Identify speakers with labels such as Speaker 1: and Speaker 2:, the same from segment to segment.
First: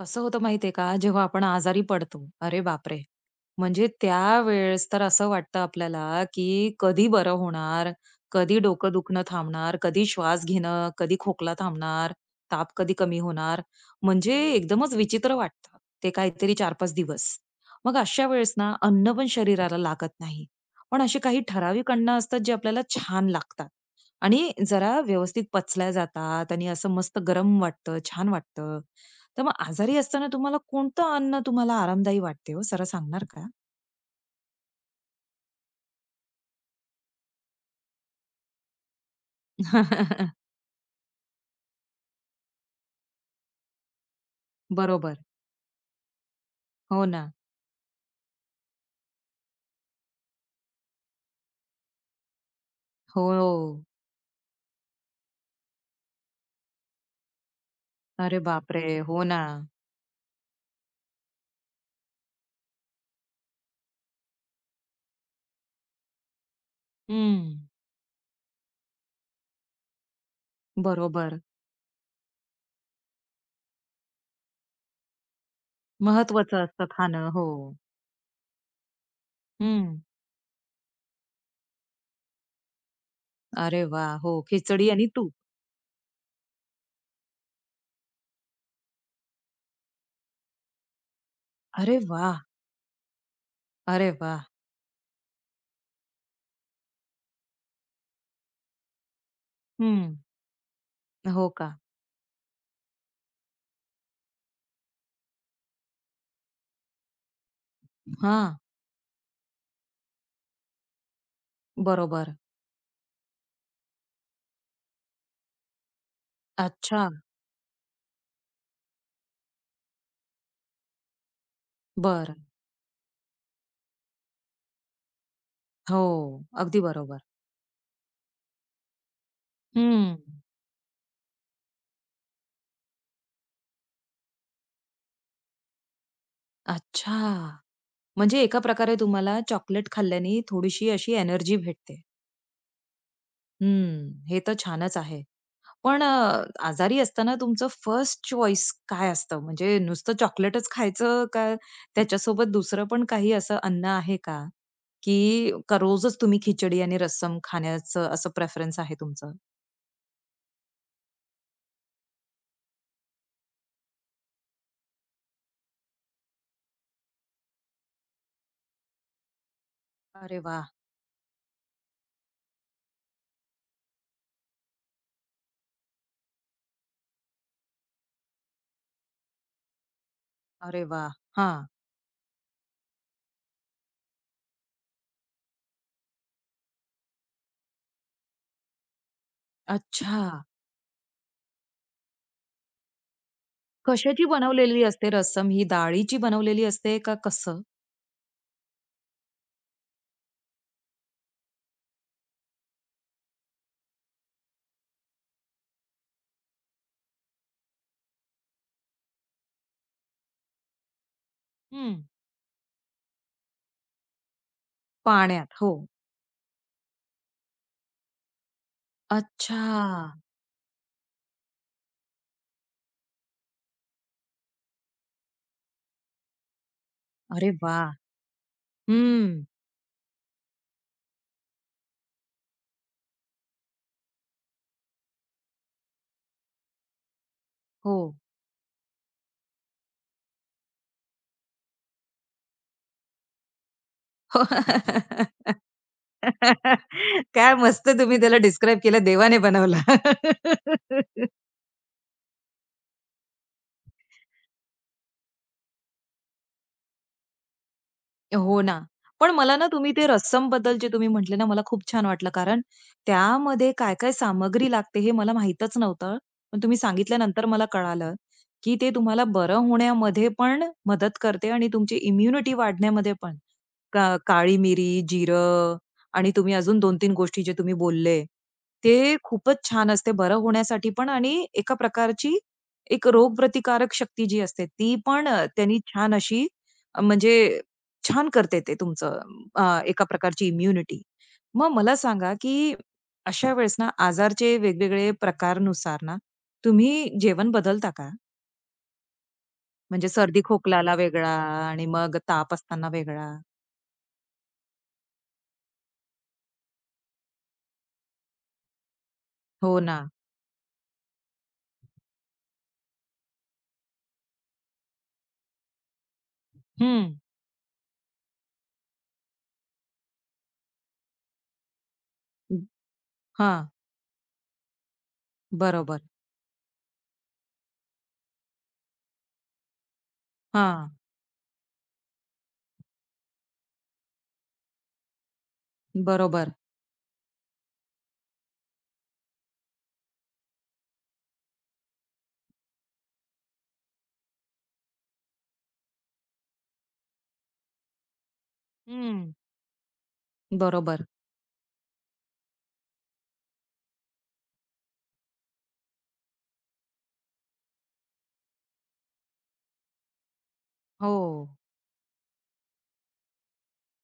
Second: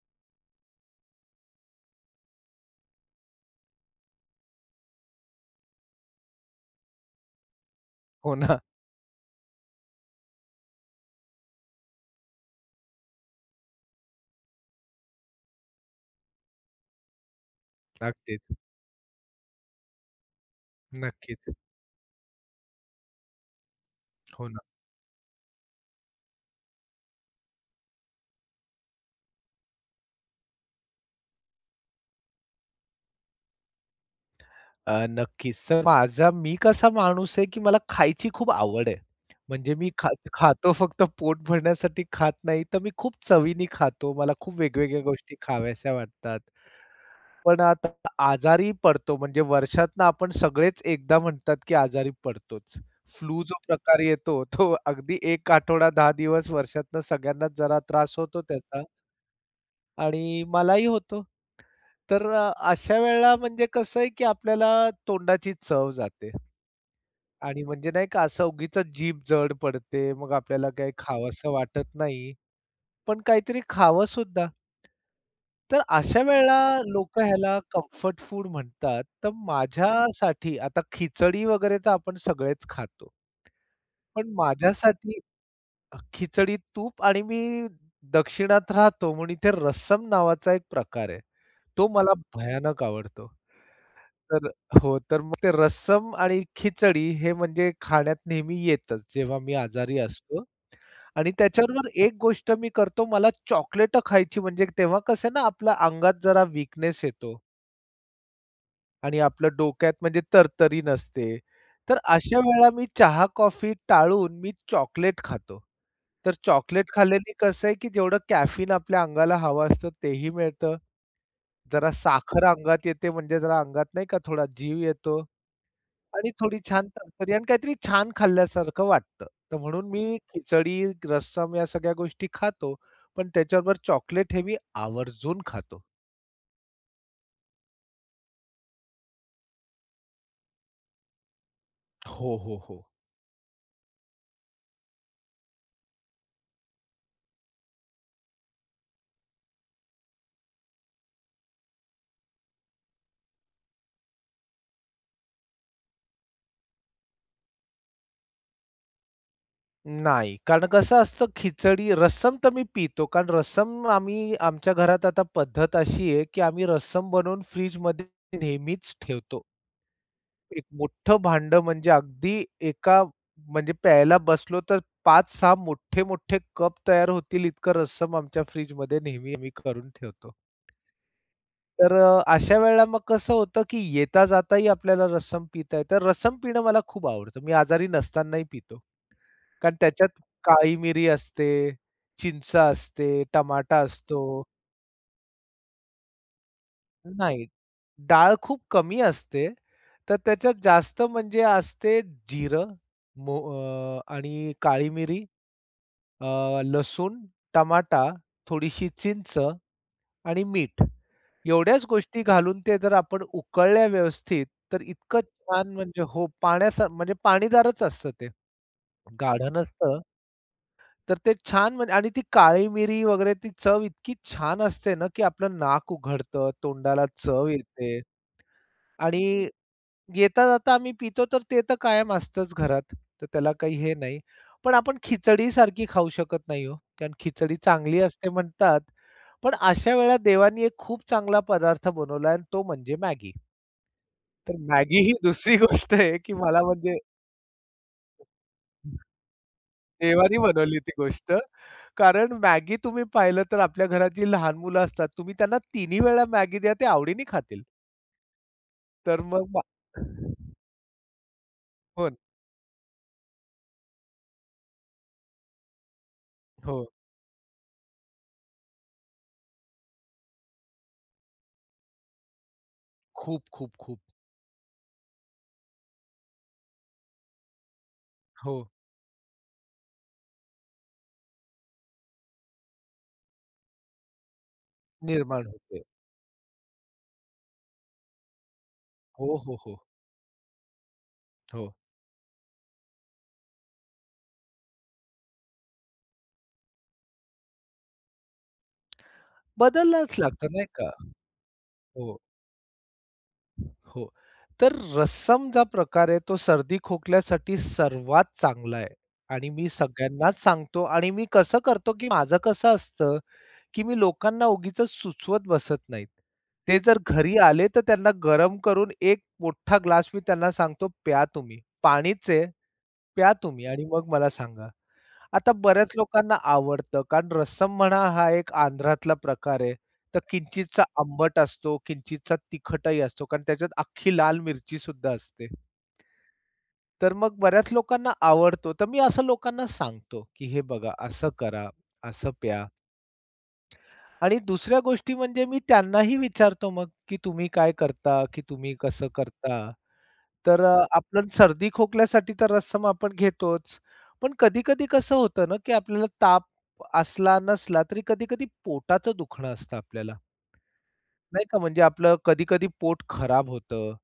Speaker 1: कसं होतं माहितीये का जेव्हा आपण आजारी पडतो? अरे बापरे! म्हणजे त्यावेळेस तर असं वाटतं आपल्याला की कधी बरं होणार,
Speaker 2: हो
Speaker 1: कधी
Speaker 2: ना.
Speaker 1: डोकं दुखणं थांबणार, कधी श्वास घेणं, कधी खोकला थांबणार, ताप कधी कमी होणार. म्हणजे एकदमच विचित्र वाटतं ते काहीतरी 4-5 दिवस. मग अशा
Speaker 2: अगदीच.
Speaker 1: वेळेस ना अन्न पण शरीराला लागत नाही. पण असे काही
Speaker 2: नक्कीच.
Speaker 1: ठराविक अन्न असतात जे आपल्याला छान लागतात
Speaker 2: हो
Speaker 1: आणि
Speaker 2: ना.
Speaker 1: जरा व्यवस्थित पचल्या जातात आणि असं मस्त गरम वाटतं, छान वाटतं. तर मग आजारी असताना तुम्हाला कोणतं अन्न तुम्हाला आरामदायी वाटते हो? जरा सांगणार का?
Speaker 2: नक्कीच. तर माझा मी कसा माणूस आहे, की मला खायची खूप आवड आहे. म्हणजे मी खा खातो फक्त पोट भरण्यासाठी खात नाही, तर मी खूप चवीने खातो. मला खूप वेगवेगळ्या
Speaker 1: बरोबर.
Speaker 2: गोष्टी खाव्याशा वाटतात.
Speaker 1: हो ना.
Speaker 2: पण आता आजारी पडतो म्हणजे वर्षातनं आपण सगळेच एकदा म्हणतात, की आजारी पडतोच.
Speaker 1: हो.
Speaker 2: फ्लू जो
Speaker 1: हो.
Speaker 2: प्रकार येतो, तो अगदी 1 आठवडा 10 दिवस वर्षातनं सगळ्यांनाच जरा त्रास
Speaker 1: अरे
Speaker 2: होतो त्याचा.
Speaker 1: बापरे! हो ना.
Speaker 2: आणि मलाही होतो. तर अशा वेळेला म्हणजे कसं आहे, की आपल्याला तोंडाची चव जाते
Speaker 1: हं.
Speaker 2: आणि म्हणजे नाही का असं उगीचच जीभ जड पडते. मग आपल्याला काही
Speaker 1: बरोबर.
Speaker 2: खावंसं वाटत नाही, पण काहीतरी खावं सुद्धा. तर अशा वेळेला
Speaker 1: महत्वाचं असतं
Speaker 2: लोकं
Speaker 1: खाणं. हो.
Speaker 2: ह्याला कम्फर्ट फूड म्हणतात. तर
Speaker 1: हं.
Speaker 2: माझ्यासाठी आता खिचडी वगैरे तर आपण सगळेच खातो.
Speaker 1: अरे वाह!
Speaker 2: पण
Speaker 1: हो. खिचडी आणि
Speaker 2: माझ्यासाठी
Speaker 1: तूप.
Speaker 2: खिचडी, तूप आणि मी दक्षिणात राहतो म्हणून इथे रस्सम नावाचा एक प्रकार आहे. तो
Speaker 1: अरे
Speaker 2: मला
Speaker 1: वाह!
Speaker 2: भयानक आवडतो.
Speaker 1: अरे वाह!
Speaker 2: तर हो, तर मग ते रस्सम आणि खिचडी हे म्हणजे खाण्यात नेहमी येतच जेव्हा मी आजारी
Speaker 1: हं.
Speaker 2: असतो आणि
Speaker 1: हो का?
Speaker 2: त्याच्याबरोबर एक गोष्ट मी करतो, मला चॉकलेट खायची म्हणजे तेव्हा कसं आहे ना आपल्या अंगात जरा वीकनेस येतो.
Speaker 1: हां.
Speaker 2: आणि आपल्या डोक्यात म्हणजे तरतरी नसते. तर
Speaker 1: बरोबर.
Speaker 2: अशा वेळेला मी चहा-कॉफी टाळून मी चॉकलेट खातो. तर चॉकलेट
Speaker 1: अच्छा.
Speaker 2: खाल्ल्याने कसं आहे, की जेवढं कॅफीन आपल्या अंगाला हवं असतं तेही मिळतं. जरा
Speaker 1: बरं.
Speaker 2: साखर अंगात येते म्हणजे जरा अंगात नाही का थोडा जीव येतो
Speaker 1: हो.
Speaker 2: आणि थोडी
Speaker 1: अगदी
Speaker 2: छान
Speaker 1: बरोबर.
Speaker 2: तरतरी आणि काहीतरी छान खाल्ल्यासारखं वाटतं. तर म्हणून
Speaker 1: हं.
Speaker 2: मी खिचडी, रस्सम या सगळ्या गोष्टी खातो. पण त्याच्याबरोबर चॉकलेट हे मी आवर्जून खातो.
Speaker 1: अच्छा. म्हणजे एका प्रकारे तुम्हाला चॉकलेट खाल्ल्याने थोडीशी अशी एनर्जी भेटते.
Speaker 2: हो, हो, हो.
Speaker 1: हम्म. हे तर छानच आहे. पण आजारी असताना तुमचं फर्स्ट चॉईस काय असतं? म्हणजे नुसतं चॉकलेटच खायचं का त्याच्यासोबत दुसरं पण काही असं अन्न आहे का? की का रोजच तुम्ही खिचडी आणि रस्सम खाण्याचं असं प्रेफरन्स आहे तुमचं?
Speaker 2: नाही, कारण कसं असतं खिचडी रस्सम तर मी पितो. कारण रस्सम आम्ही आमच्या घरात आता पद्धत अशी आहे, की आम्ही रस्सम बनवून फ्रिजमध्ये नेहमीच ठेवतो.
Speaker 1: अरे
Speaker 2: एक
Speaker 1: वाह!
Speaker 2: मोठं भांड म्हणजे अगदी एका म्हणजे प्यायला बसलो तर 5-6 मोठे-मोठे कप तयार होतील इतकं रस्सम आमच्या फ्रिजमध्ये नेहमी आम्ही करून ठेवतो.
Speaker 1: अरे वाह! हां.
Speaker 2: तर अशा वेळेला मग कसं होतं, की येता जाताही आपल्याला रस्सम पिता येतं. रस्सम पिणं मला खूप आवडतं. मी आजारी नसतानाही पितो. कारण त्याच्यात
Speaker 1: अच्छा.
Speaker 2: काळी मिरी असते, चिंच असते, टमाटा
Speaker 1: कशाची
Speaker 2: असतो.
Speaker 1: बनवलेली असते रस्सम, ही डाळीची बनवलेली असते का
Speaker 2: नाही,
Speaker 1: कसं?
Speaker 2: डाळ खूप कमी असते. तर त्याच्यात जास्त म्हणजे असते जिरं, आणि काळी मिरी, लसूण, टमाटा, थोडीशी चिंच आणि मीठ. एवढ्याच
Speaker 1: हं.
Speaker 2: गोष्टी घालून ते जर आपण उकळल्या व्यवस्थित, तर इतकं
Speaker 1: पाण्यात.
Speaker 2: छान
Speaker 1: हो.
Speaker 2: म्हणजे हो, पाण्यासा म्हणजे पाणीदारच असतं ते. गाढ
Speaker 1: अच्छा.
Speaker 2: नसतं. तर ते छान म्हणजे आणि ती काळी मिरी वगैरे ती चव इतकी छान असते ना, की आपलं नाक उघडतं, तोंडाला चव
Speaker 1: अरे वाह!
Speaker 2: येते आणि
Speaker 1: हम्म.
Speaker 2: येता-जाता आम्ही पितो तर ते तर कायम असतंच घरात. तर त्याला काही हे नाही. पण आपण खिचडीसारखी खाऊ शकत नाही हो, कारण खिचडी
Speaker 1: हो.
Speaker 2: चांगली असते म्हणतात. पण अशा वेळेला देवानी एक खूप चांगला पदार्थ बनवला आणि तो म्हणजे मॅगी. तर मॅगी ही दुसरी गोष्ट आहे, की मला म्हणजे
Speaker 1: काय मस्त तुम्ही त्याला डिस्क्राईब केलं, देवाने बनवला.
Speaker 2: देवानी बनवली ती गोष्ट. कारण मॅगी तुम्ही पाहिलं तर आपल्या घरात जी लहान मुलं असतात, तुम्ही त्यांना तिन्ही वेळा मॅगी द्या, ते आवडीने खातील.
Speaker 1: हो ना.
Speaker 2: तर
Speaker 1: पण
Speaker 2: मग
Speaker 1: मला
Speaker 2: मा
Speaker 1: ना तुम्ही ते रस्समबद्दल जे तुम्ही म्हटले ना, मला खूप छान
Speaker 2: हो,
Speaker 1: वाटलं. कारण त्यामध्ये काय-काय सामग्री लागते हे मला माहीतच नव्हतं. पण
Speaker 2: हो.
Speaker 1: तुम्ही सांगितल्यानंतर मला कळालं, की ते तुम्हाला बरं होण्यामध्ये पण मदत करते आणि तुमची इम्युनिटी वाढण्यामध्ये पण.
Speaker 2: खूप, खूप, खूप.
Speaker 1: का काळी मिरी, जिरं आणि तुम्ही अजून 2-3 गोष्टी जे तुम्ही बोलले,
Speaker 2: हो,
Speaker 1: ते खूपच छान असते बरं होण्यासाठी पण. आणि एका प्रकारची एक रोगप्रतिकारक शक्ती जी असते ती पण
Speaker 2: निर्माण
Speaker 1: त्यांनी
Speaker 2: होते.
Speaker 1: छान अशी म्हणजे छान करते ते तुमचं
Speaker 2: हो, हो, हो,
Speaker 1: एका प्रकारची इम्युनिटी.
Speaker 2: हो.
Speaker 1: मग मला सांगा, की अशा वेळेस ना आजारचे वेगवेगळे प्रकारनुसार ना, तुम्ही जेवण बदलता का? म्हणजे
Speaker 2: बदलावंच
Speaker 1: सर्दी
Speaker 2: लागतं नाही का?
Speaker 1: खोकलाला वेगळा आणि मग
Speaker 2: हो,
Speaker 1: ताप असताना वेगळा.
Speaker 2: हो. तर रस्सम जो प्रकार आहे, तो सर्दी खोकल्यासाठी सर्वात चांगला आहे आणि मी
Speaker 1: हो ना.
Speaker 2: सगळ्यांनाच सांगतो आणि मी कसं करतो, की माझं कसं असतं की मी लोकांना उगीचच सुचवत बसत नाहीत. ते जर
Speaker 1: हं.
Speaker 2: घरी आले तर त्यांना गरम करून एक मोठा ग्लास मी त्यांना सांगतो, "प्या तुम्ही. पाणीच आहे, प्या तुम्ही
Speaker 1: हां.
Speaker 2: आणि मग मला सांगा." आता बऱ्याच
Speaker 1: बरोबर.
Speaker 2: लोकांना आवडतं, कारण रस्सम म्हणा हा एक आंध्रातला प्रकार आहे. तर किंचितचा
Speaker 1: हां.
Speaker 2: आंबट असतो, किंचितचा तिखटही असतो, कारण त्याच्यात अख्खी लाल मिरचीसुद्धा असते.
Speaker 1: बरोबर.
Speaker 2: तर मग बऱ्याच लोकांना आवडतो. तर मी असं लोकांना सांगतो, की "हे बघा, असं करा, असं प्या." आणि दुसऱ्या गोष्टी म्हणजे मी त्यांनाही विचारतो मग, की तुम्ही काय करता? की तुम्ही कसं
Speaker 1: हं.
Speaker 2: करता? तर
Speaker 1: बरोबर.
Speaker 2: आपण सर्दी खोकल्यासाठी तर रस्सम आपण घेतोच. पण कधी-कधी कसं होतं ना, की आपल्याला ताप असला, नसला तरी कधी-कधी पोटाचं दुखणं असतं आपल्याला. नाही
Speaker 1: हो.
Speaker 2: का म्हणजे आपलं कधी-कधी पोट खराब होतं.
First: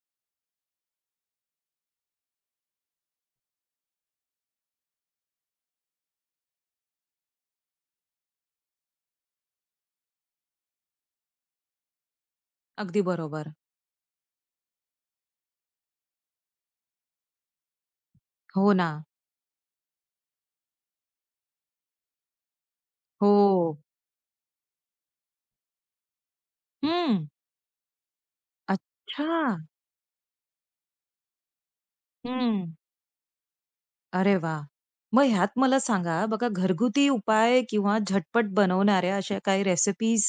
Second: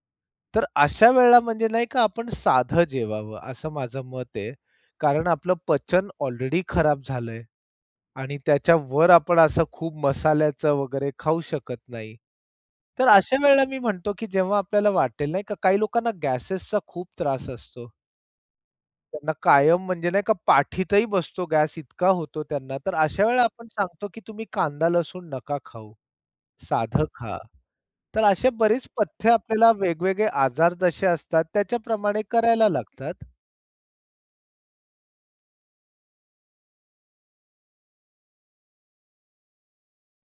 Speaker 2: तर अशा वेळेला म्हणजे नाही का आपण साधं जेवावं असं माझं मत आहे. कारण आपलं पचन ऑलरेडी खराब झालंय आणि त्याच्यावर आपण असं खूप मसाल्याचं वगैरे खाऊ शकत नाही.
Speaker 1: अगदी
Speaker 2: तर अशा
Speaker 1: बरोबर.
Speaker 2: वेळेला मी म्हणतो, की जेव्हा आपल्याला वाटेल नाही का काही लोकांना गॅसेसचा खूप त्रास असतो.
Speaker 1: हो ना.
Speaker 2: त्यांना कायम म्हणजे नाही का पाठीतही बसतो गॅस इतका होतो त्यांना. तर अशा
Speaker 1: हो.
Speaker 2: वेळेला आपण सांगतो, की तुम्ही कांदा लसूण नका खाऊ. साधं
Speaker 1: हं.
Speaker 2: खा. तर असे बरीच पथ्य
Speaker 1: अच्छा.
Speaker 2: आपल्याला वेगवेगळे आजार जसे असतात त्याच्याप्रमाणे
Speaker 1: हं.
Speaker 2: करायला लागतात.
Speaker 1: अरे वा, मग ह्यात मला सांगा बघा, घरगुती उपाय किंवा झटपट बनवणाऱ्या अशा काही रेसिपीज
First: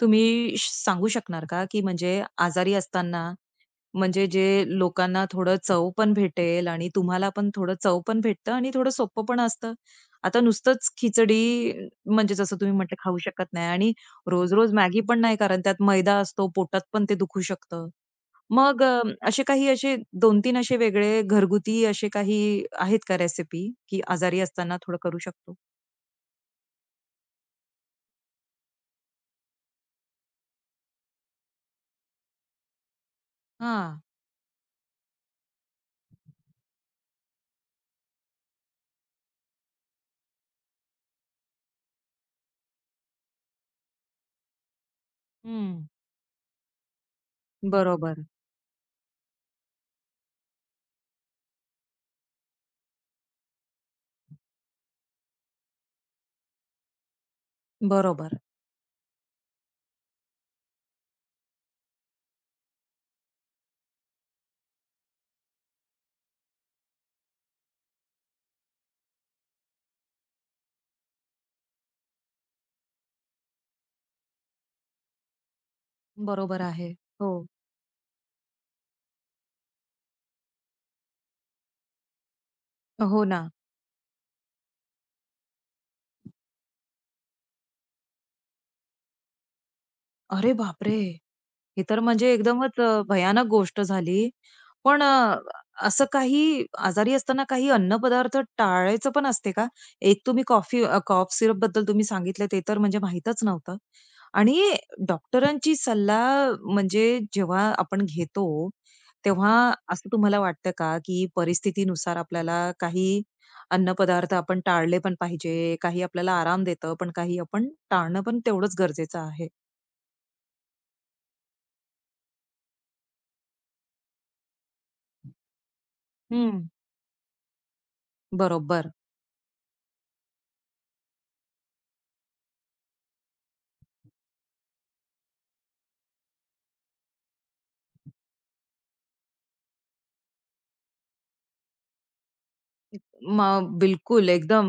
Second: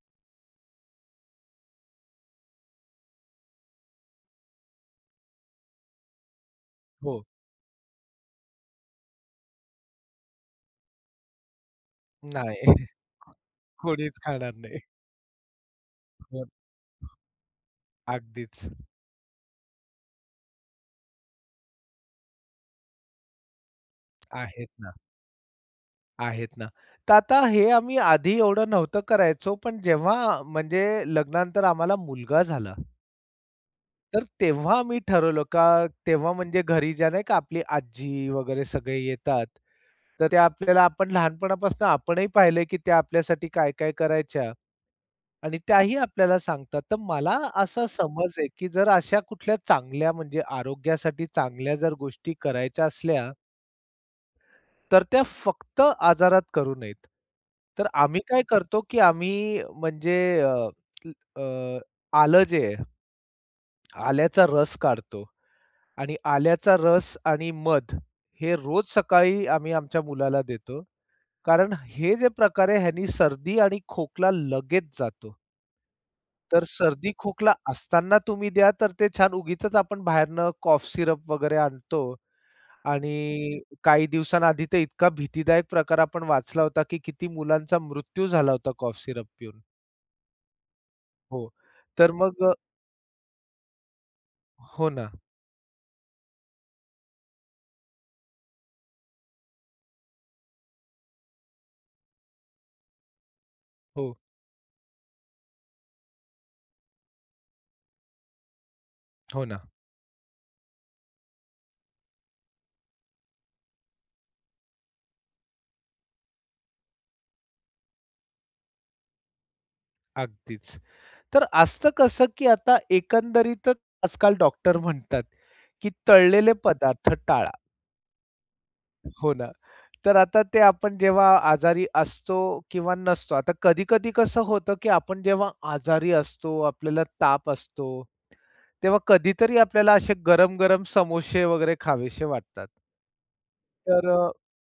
Speaker 1: तुम्ही सांगू शकणार का? की म्हणजे आजारी असताना म्हणजे जे लोकांना थोडं चव पण भेटेल आणि
Speaker 2: हो.
Speaker 1: तुम्हाला पण थोडं चव पण भेटतं आणि थोडं सोपं पण असतं. आता नुसतंच खिचडी म्हणजे जसं
Speaker 2: नाही,
Speaker 1: तुम्ही म्हटलं खाऊ शकत नाही आणि
Speaker 2: कोणीच खाणार
Speaker 1: रोज-रोज
Speaker 2: नाही.
Speaker 1: मॅगी पण नाही, कारण त्यात मैदा
Speaker 2: हो,
Speaker 1: असतो, पोटात पण ते दुखू शकतं.
Speaker 2: अगदीच.
Speaker 1: मग असे काही असे 2-3 असे वेगळे घरगुती असे काही आहेत का रेसिपी, की आजारी
Speaker 2: आहेत
Speaker 1: असताना
Speaker 2: ना,
Speaker 1: थोडं करू शकतो?
Speaker 2: आहेत ना. तर आता हे आम्ही आधी एवढं नव्हतं करायचो, पण जेव्हा म्हणजे लग्नानंतर आम्हाला मुलगा झाला,
Speaker 1: हां.
Speaker 2: तर तेव्हा आम्ही ठरवलं का तेव्हा म्हणजे घरी ज्या नाही का आपली आजी वगैरे सगळे येतात, तर त्या आपल्याला आपण लहानपणापासून आपणही पाहिलंय की त्या आपल्यासाठी काय-काय करायच्या. आणि
Speaker 1: हं.
Speaker 2: त्याही आपल्याला सांगतात. तर मला असा
Speaker 1: बरोबर.
Speaker 2: समज आहे, की जर अशा कुठल्या चांगल्या म्हणजे आरोग्यासाठी चांगल्या जर गोष्टी करायच्या असल्या, तर त्या फक्त आजारात करू नयेत. तर आम्ही
Speaker 1: बरोबर.
Speaker 2: काय करतो, की आम्ही म्हणजे अ, अ, आलं जे आहे, आल्याचा रस काढतो आणि आल्याचा रस आणि मध हे रोज सकाळी आम्ही आमच्या मुलाला देतो. कारण हे जे प्रकार आहे ह्यानी सर्दी आणि खोकला लगेच जातो.
Speaker 1: बरोबर
Speaker 2: तर
Speaker 1: आहे.
Speaker 2: सर्दी
Speaker 1: हो.
Speaker 2: खोकला असताना तुम्ही द्या, तर ते छान उगीचच आपण बाहेरनं कॉफ सिरप वगैरे आणतो
Speaker 1: हो ना.
Speaker 2: आणि काही दिवसांआधी तर इतका भीतीदायक प्रकार आपण वाचला होता, की किती मुलांचा मृत्यू झाला होता कॉफ सिरप पिऊन.
Speaker 1: अरे बापरे!
Speaker 2: हो.
Speaker 1: हे तर
Speaker 2: तर
Speaker 1: म्हणजे
Speaker 2: मग
Speaker 1: एकदमच भयानक गोष्ट झाली.
Speaker 2: हो
Speaker 1: पण
Speaker 2: ना.
Speaker 1: असं काही आजारी असताना काही अन्नपदार्थ टाळायचं पण असते का? एक तुम्ही कॉफ सिरप बद्दल तुम्ही सांगितलं ते तर म्हणजे माहीतच नव्हतं.
Speaker 2: हो,
Speaker 1: आणि डॉक्टरांची सल्ला म्हणजे जेव्हा आपण घेतो,
Speaker 2: हो
Speaker 1: तेव्हा
Speaker 2: ना.
Speaker 1: असं तुम्हाला वाटतं का, की परिस्थितीनुसार आपल्याला काही अन्नपदार्थ आपण टाळले पण पाहिजे, काही आपल्याला आराम देतं, पण काही आपण टाळणं पण तेवढंच गरजेचं आहे.
Speaker 2: अगदीच. तर असतं कसं, की आता एकंदरीतच आजकाल डॉक्टर म्हणतात, की तळलेले
Speaker 1: हं.
Speaker 2: पदार्थ टाळा.
Speaker 1: बरोबर.
Speaker 2: हो ना. तर आता ते आपण जेव्हा आजारी असतो किंवा नसतो, आता कधी-कधी कसं होतं, की आपण जेव्हा आजारी असतो, आपल्याला ताप असतो, तेव्हा कधीतरी आपल्याला असे गरम-गरम समोसे वगैरे खावेसे वाटतात.
Speaker 1: मग
Speaker 2: तर अ,
Speaker 1: बिलकुल एकदम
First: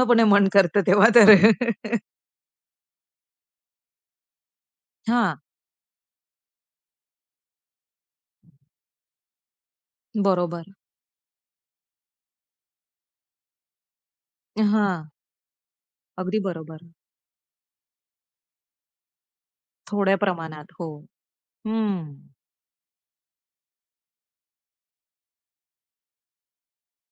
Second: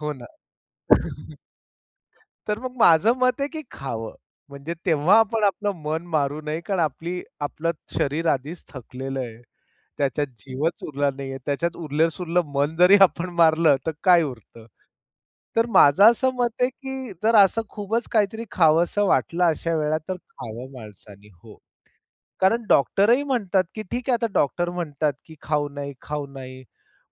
Speaker 2: हो ना.
Speaker 1: मन करतं तेव्हा तर.
Speaker 2: तर मग माझं मत आहे की खावं. म्हणजे तेव्हा
Speaker 1: हां,
Speaker 2: आपण आपलं मन मारू नये, कारण आपलं शरीर आधीच थकलेलं आहे. त्याच्यात
Speaker 1: बरोबर.
Speaker 2: जीवच उरला नाहीये. त्याच्यात उरलं-सुरलं मन जरी आपण मारलं, तर काय उरतं?
Speaker 1: हां,
Speaker 2: तर माझं असं
Speaker 1: अगदी
Speaker 2: मत आहे
Speaker 1: बरोबर.
Speaker 2: की जर असं खूपच काहीतरी खावंसं वाटलं अशा वेळा, तर
Speaker 1: थोड्या
Speaker 2: खावं
Speaker 1: प्रमाणात. हो.
Speaker 2: माणसानी. हो.
Speaker 1: हं.
Speaker 2: कारण डॉक्टरही म्हणतात की ठीक आहे, आता डॉक्टर म्हणतात की खाऊ नाही, खाऊ नाही.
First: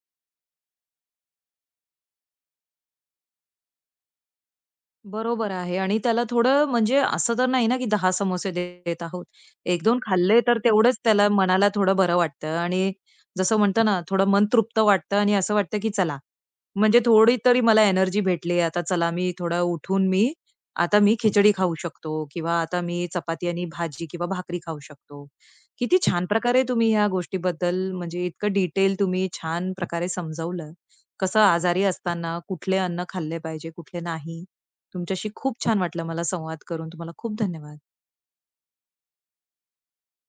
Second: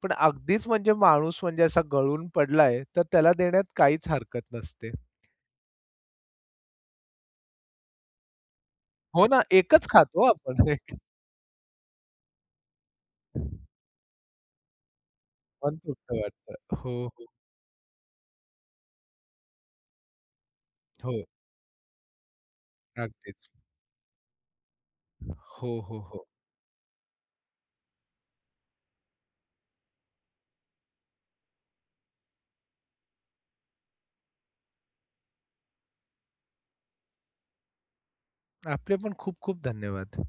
Speaker 2: पण अगदीच म्हणजे माणूस म्हणजे असा गळून पडलाय, तर त्याला देण्यात काहीच हरकत नसते.
Speaker 1: बरोबर आहे. आणि त्याला थोडं म्हणजे असं तर नाही ना, की 10 समोसे देत आहोत.
Speaker 2: हो ना, एकच
Speaker 1: 1-2
Speaker 2: खातो
Speaker 1: खाल्ले तर
Speaker 2: आपण एक
Speaker 1: तेवढंच त्याला मनाला थोडं बरं वाटतं आणि जसं म्हणतो ना, थोडं मन तृप्त वाटतं आणि असं
Speaker 2: मन
Speaker 1: वाटतं, की
Speaker 2: तृप्त
Speaker 1: चला,
Speaker 2: वाटतं. हो,
Speaker 1: म्हणजे
Speaker 2: हो,
Speaker 1: थोडी तरी मला एनर्जी भेटली. आता चला, मी थोडं उठून मी आता मी
Speaker 2: हो.
Speaker 1: खिचडी खाऊ शकतो किंवा आता मी
Speaker 2: अगदीच.
Speaker 1: चपाती आणि भाजी किंवा भाकरी खाऊ शकतो.
Speaker 2: हो, हो,
Speaker 1: किती
Speaker 2: हो.
Speaker 1: छान प्रकारे तुम्ही ह्या गोष्टीबद्दल म्हणजे इतकं डिटेल तुम्ही छान प्रकारे समजावलं. कसं आजारी असताना कुठले अन्न खाल्ले पाहिजे, कुठले नाही. तुमच्याशी खूप छान वाटलं मला संवाद करून. तुम्हाला खूप धन्यवाद.
Speaker 2: आपले पण खूप खूप धन्यवाद.